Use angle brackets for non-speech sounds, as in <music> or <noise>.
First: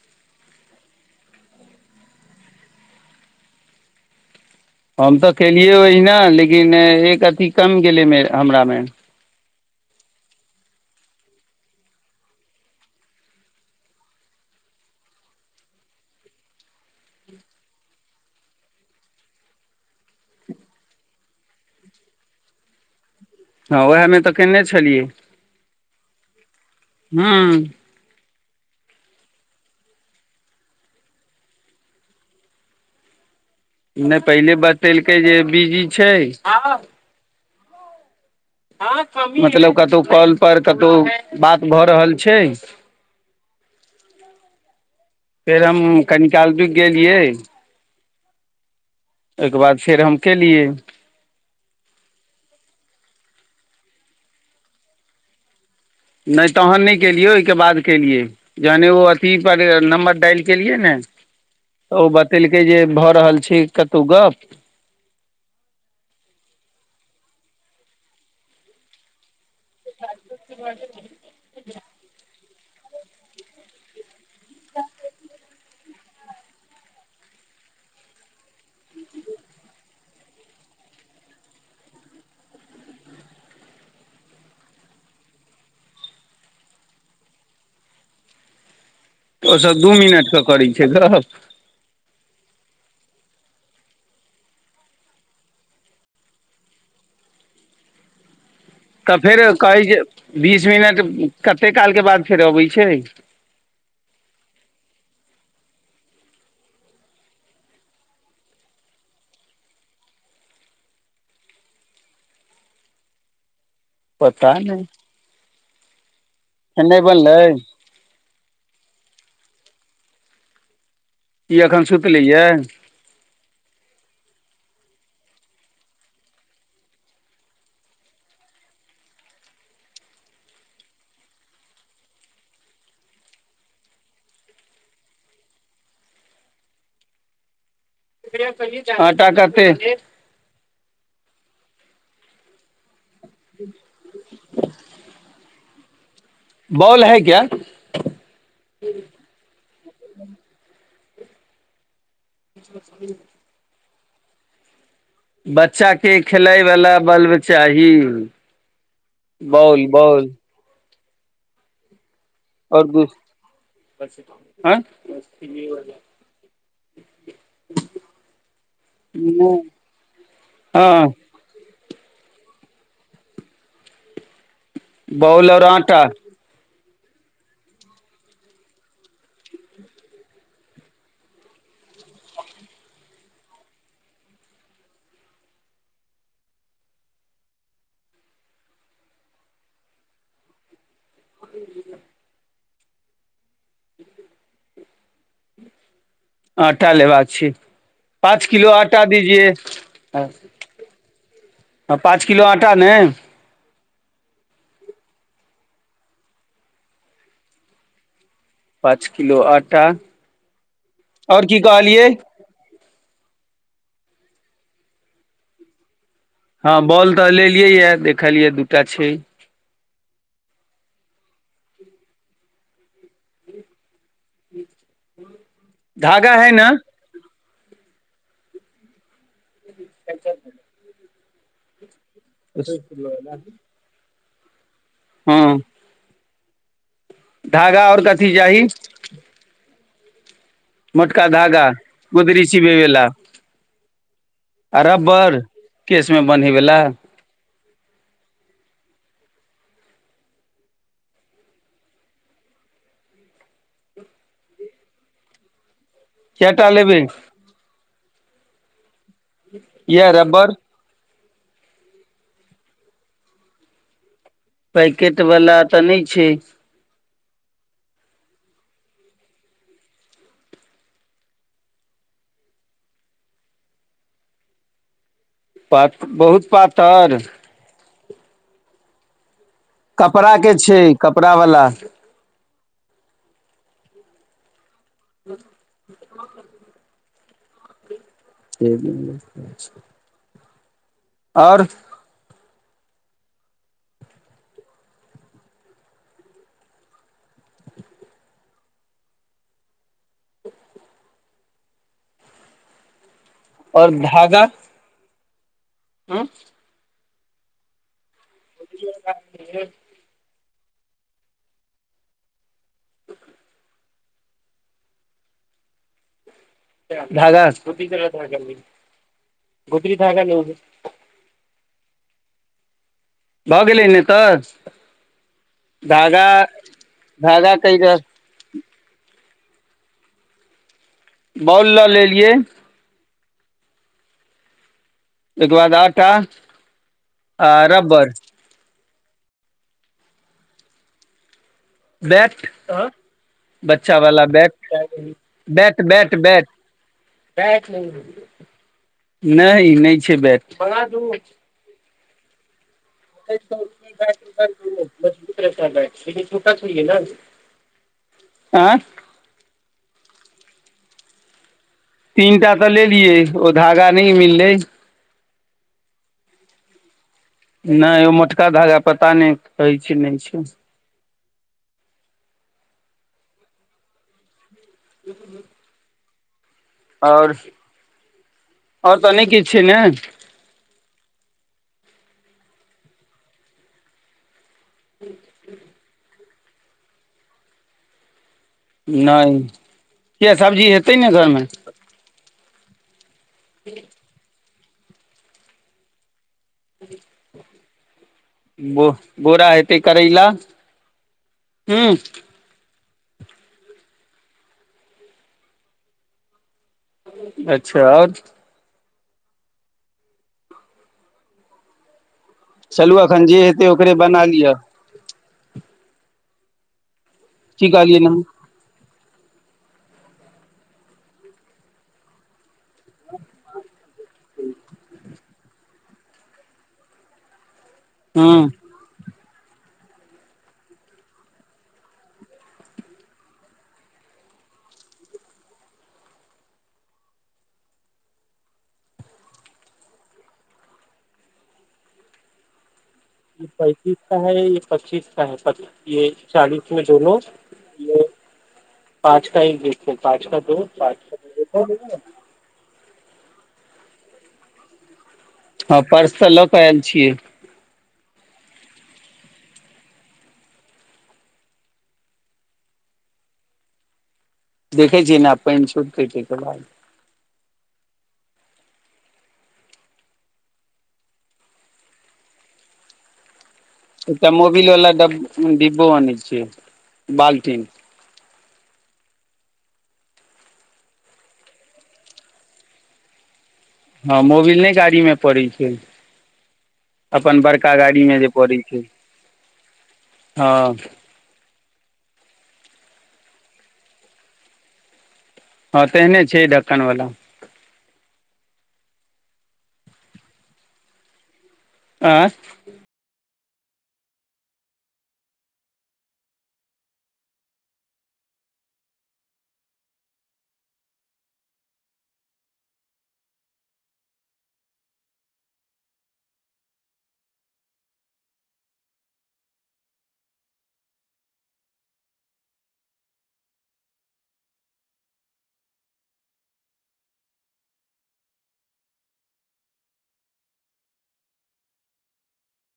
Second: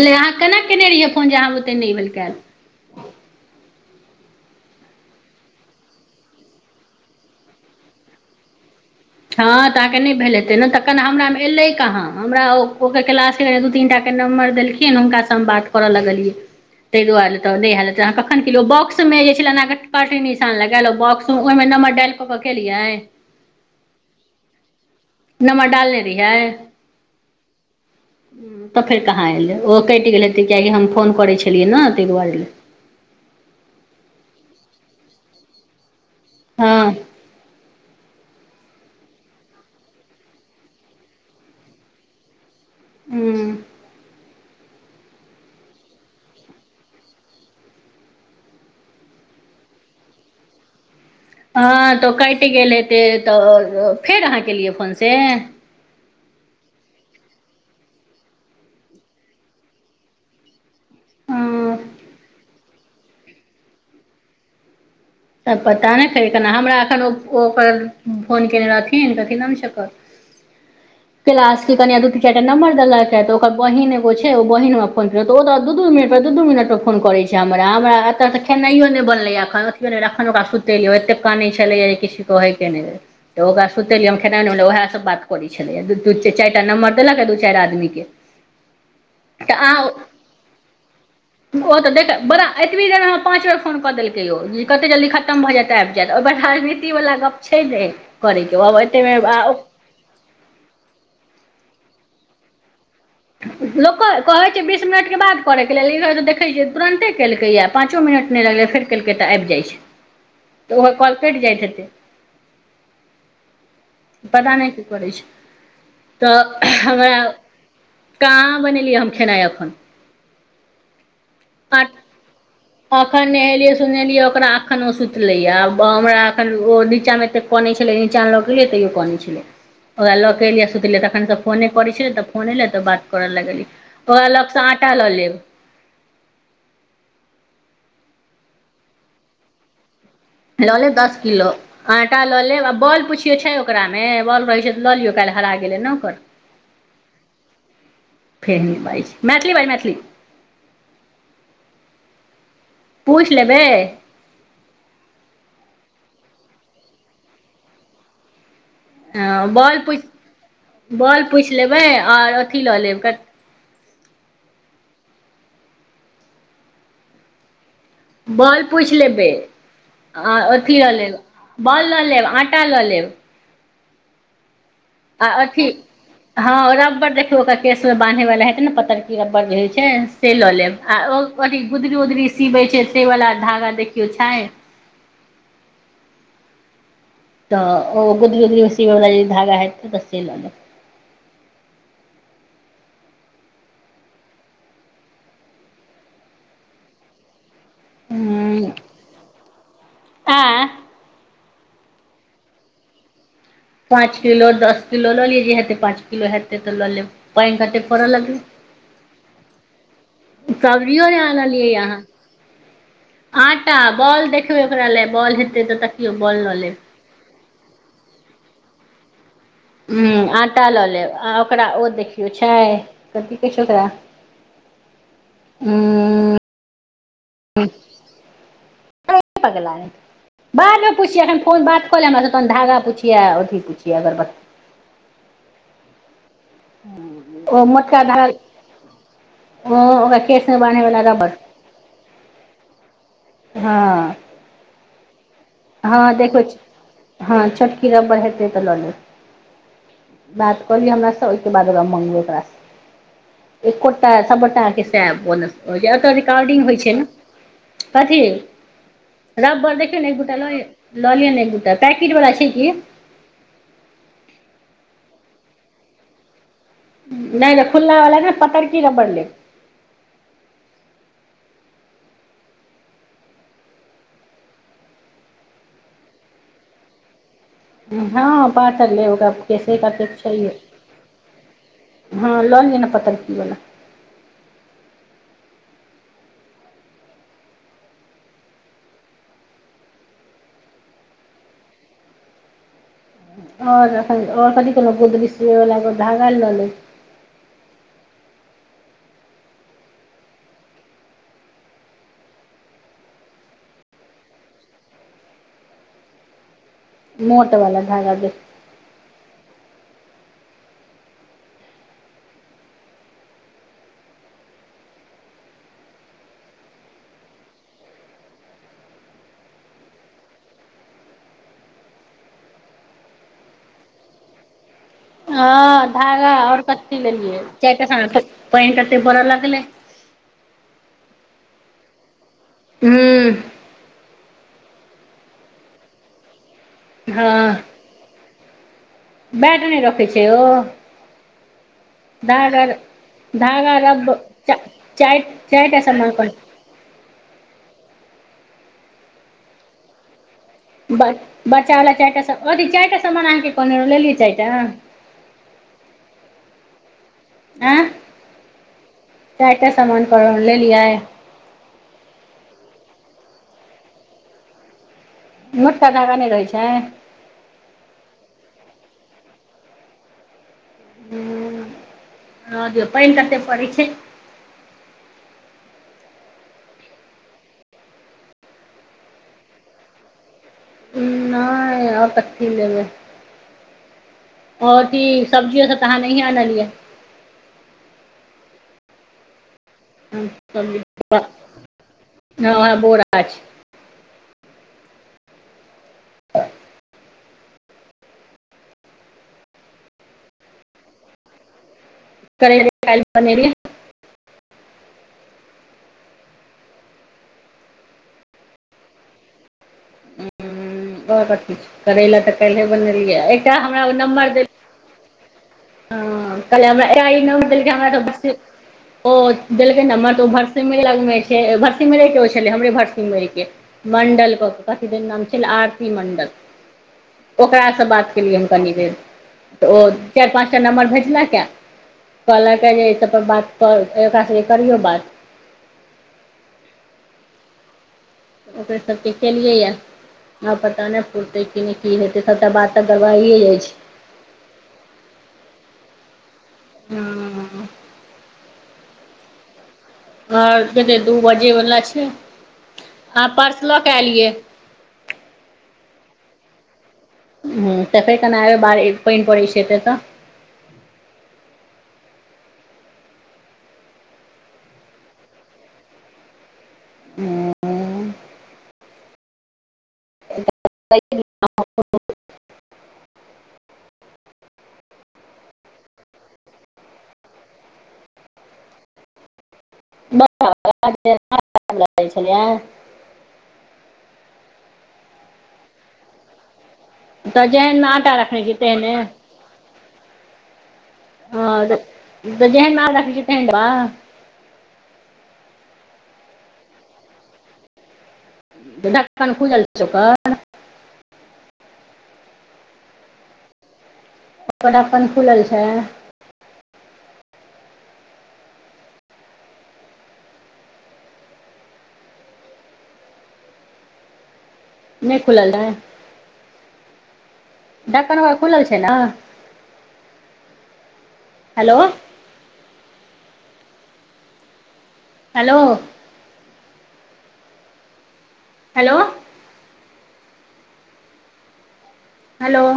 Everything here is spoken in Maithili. ल अहाँ केना केने रहियै फोन जे अहाँ बुत्ते नय भेल केऽल हम तऽ केलियै ओहिना लेकिन एक अथी कम गेलै हमरा मे हँ तऽ अहाँके नय भेल हेतै ने तखन हमरा मे एलै कहाँ हमरा ओकर क्लास फेर दू तीनटा के नंबर देलखिन हुनका से हम बात करऽ लगलियै तै दुआरे तऽ नय आयल हेऽतै तखन केलिय ओ बॉक्स मे जे छल कटी निशान लगायल ओ बॉक्स ओहोमे नम्बर डालि कऽ के केलियै हँ उएह मे तऽ केने छलियै नम्बर डालने रहियै हूँ तऽ फेर कहाँ एलै ओ कटि गेल हऽत कियकि हम फोन करै छलियै ने ताहि दुआरे लऽ नय पहिले बतेलकै जे बिजी छै हँ मतलब कतौ कॉल पर कतौ बात भऽ रहल छै हूं फेर हम कनिकाल रूकि गेलियै ओई के बाद फेर हम केलियै हँ तऽओ कटि गेल हेते तऽ फेर अहाँ केलियै फोन से नय तहन नय केलियै ओहिके बाद केलियै जहन ओ अथी पर नम्बर डायल केलियै न हँ तऽ ओ बतेलकै जे भऽ रहल छै कतौ गप तब पता नय छलै तऽन हमरा एखन ओ ओकर फोन केने रहथिन तऽ की अथी नाम छलय कैलाश के कनियां दू तीन चारिटा नम्बर देलथि हे तऽ ओकर बहिन ओछै ओ बहिन अपन रहय तऽ ओ दऽ दू दू मिनट पर दू दू मिनट मे फोन करै छै हमरा हमरा एतऽ तऽ खेनाइयो नय बनलै एखन फेर अखन ओकरा सुतेलियै एतेक कानय छलैए जे किछु कहे के नय र तऽ ओकरा सुतेलिय हम खेनाइ नै उएहसँ बात करै छलैए दूू चारिटा नम्बर देलक हें दू चारि आदमीके <inaudible> ओसभ दू अहाँ मिनट कऽ करै छै गप ओ तऽ देतऽ बड़ा एतबी देर मे पाँच बेर फोन कऽ देलकै यौ कते जल्दी खतम भऽ जायत आबिजायत ओहिर राजनीति वला गप्प छै नय करै के तऽ देर कहै छै बीस मिनट कते काल के बाद फेर अबै छै लोक कऽ कहै छै बीस मिनट के बाद करै के लेल ई तऽ देखै छियै तुरन्ते केलकैए पाँचो मिनट नय लगलै फेर केलकै तऽ आबि जाइ छै तऽ ओहो कॉल कटि जाइत हेतै पता नय की करै छै तऽ खेनाइ हमरा बनलै काहाँ बनेलियै हम खेनाइ एखन ई एखन आठ सुतले यऽ अखन नहेलियै सुनेलियै ओकरा एखन ओ सुतलै यऽ आ हमरा एखन ओ नीचामे एतेक कनै छलै नीचा लऽ गेलियै तैयो कानै छलै। ओकरा लऽ केँ एलियै सुतलीयै तखन तऽ फोने करै छै त फोन एले तऽ बात करऽ लगली ओ लग सँ आटा लऽ लेब आटा कते लऽ लेब दस किलो आटा लऽ लेब आ बॉल पु छियो छै ओकरा मे बाल रहै छै तऽ लऽ लियौ काइल हरा गेलै नऽ ओकर <unintelligible> फेर हिन्दी बाजै छै मैथिली बाज मैथिली <inaudible> पूइछ लेबै बच्चा केँ खेलाय बला बल्ब चाही बॉल - बॉल बॉल लेबै आओर अथी लऽ आओर लेब <unintelligible> <unintelligible> बॉल पुइछ लेबै आ आथी लऽ हँ लेब बॉल लऽ लेब आटा लऽ लेब आ बॉल आओर अथी आटा हँ रब्बर देखियौ ओकर केशमे बान्है वला हेतै नऽ पतरकी रब्बर जे होइ छै से लऽ लेब आ ओ अथी गुदरी उदरी सिबे छै से बला धागा देखियौ छै तऽ ओ गोदरी गोदरी सिबैय बला जे धागा हेतै तऽ से लऽ लेब <inaudible> आटा लेबाक छै पाँच किलो आटा दीजिये आ हँ पाँच किलो आटा नै पाँच किलो दस किलो लऽ लि जे हेते पाँच किलो हेते तऽ लऽ लेब पाइन कते फड़ऽ लगगै पाँच किलो आटा सब्जियो नय आओर की आनलिये अहाँ कहलियै आटा बॉल देखबै ओकरा लेऽ बॉल हेतै तऽ देखियै बॉल लऽ लेब हँ बॉल तऽ लेलियै य देखलिये दूटा छै हुँ आटा लऽ लेब आ ओकरा ओ देखियौ छै कथी कहै छै ओकरा <inaudible> धागा है नऽ धौ पगल नम तऽ बादमे पुछिये एखन फोन बात कऽ ले हमर सँ अपन धागा पुछिये आ अथी पुछिये अगरबती हँ ओ धागा और मोटका घाग कथी चाही ओ ओकरा केस मऽ बानहैय मोटका धागा गुदरी सिबैय वला हँ आ रब्बर हँ देखबैय हँ छोटकी रमबर हेतै तऽ लऽ लेब बात कऽ लियै हमर से ओहि केँ बाद ओकरा मंगगबै ओकरासँ एकोटा सबट सबा के सैह एत रिकॉर्डिंग केटा होइ छै लेबै नऽ कथी रबबर देखियौ यैह नऽ रबड़ ले येलियन एक दूटा पैकेट वलाा छै कि पैकेट वला तऽ नहि छै नै नै खुल्ला वला न पतरकी रब्बर ले प बहुत पातर हँ पातर ले ओकरा केसे काटैके कपड़ा छैहे के छै कपड़ा वाला हँ लऽ लिय न पतरकी बला ह्म <inaudible> आओर आओर आओर कथि करबै गुदरी सियैबाला धागा लऽ लिय आओर धागा आँ मोट वला धागा देख <inaudible> धागा गुदरी धागा भऽ गेलै न तऽ हं धागा आओर कथि लेलियै धागा कहि चाइर टा रह समान पैन कते पड़ऽ लगलै बॉल लऽ लेलियै हूँ तैके बाद आटा हँ आ रब्बर र बैट नहि रखै छै ओ बेएट धागा धागा बच्चा रब वाला बेएट चा चारि चारिटा बेएट सामान बेएट कोन बेएट बेएट नहि नहि छै बेएट ब बच्चावला चारि टा अथी चारि टा समान अहाँके कहने रहउ लेलियै चारिटा <inaudible> आँ आँ चाइटा सामान कहने रहउ लेलियै तीनटा तऽ लेलियै--ओ धागा नहि मिललै मोटका धागा नहि रहै छै नहि ओ मोटका धागा पता नहि कहै छै नहि छै हू रह दियो पाइन कते परै छै न <unintelligible> आओर आओर तऽ नय किछु छै ने नाय आओर कथी लेबै आओर की सब्जियो सब त अहाँ नहिये आनलियै नहि किया सब्जी हेतै ने घरमे हँ हँ बोरा छै <unintelligible> <unintelligible> <unintelligible> बो बोरा हेतै करैला हं करैला काइल बनेलिए अच्छा आओर आओर कथी छै करेला तऽ काल्हि चलू बनेलियै एखन जे एकटा हेतै हमरा ओकरे बना नम्बर लिअ <inaudible> ओ देलकै नमर की कहलियै ने तऽ ओ भरसिमर भरसिमरे के छले हमरे भरसिमर के मंडल क के कथि दिन नाम छै आरती मंडल ओकरासँ बात केलियै हूँ हम कनि देर तऽ ओ चारि पाँच नम्बर भेजलक कहलक अय कहलक जे एकरा सबसे करियौ बात ओकरे सबके केलियै य आब पता नय पुरतै कि नय की हेतै सभटा बात तऽ दबाइए जाइ छै पचीस का हँ <unintelligible> पाँच का एक आर केते दू बजे वला छै हँ पर्स लऽ के एलियै हँ पर्स तऽ लऽ के आयल छियै हुँ तऽ फेर केना एबै बाहर पाइन पड़ै छै एतऽ तऽ देखै छी ने पइन छूटतै तेकर बाद हुँ। <unintelligible> एकटा मोबिल वाला डिब्बो आनै छियै बाल्टिन <unintelligible> छलै ये। हाँ मोबिल नै गाड़ी मे पड़ै छै। अपन तऽ बड़का जेहनमे गाड़ी आटा मे जे रखने छी पड़ै छै, तेहने हां। हाँ तऽ जेहेन माल देखै छीयै तेहेन क <unintelligible> हाँ तेहने छै ढक्कन वला। तऽ ढक्कन खुलल छै ओकर आँय ओकर ढक्कन खुलल छै। नै खुलल रहै। ढक्कन ओकर खुलल छै न? हेलो। हैलो। हेलो। हेलो।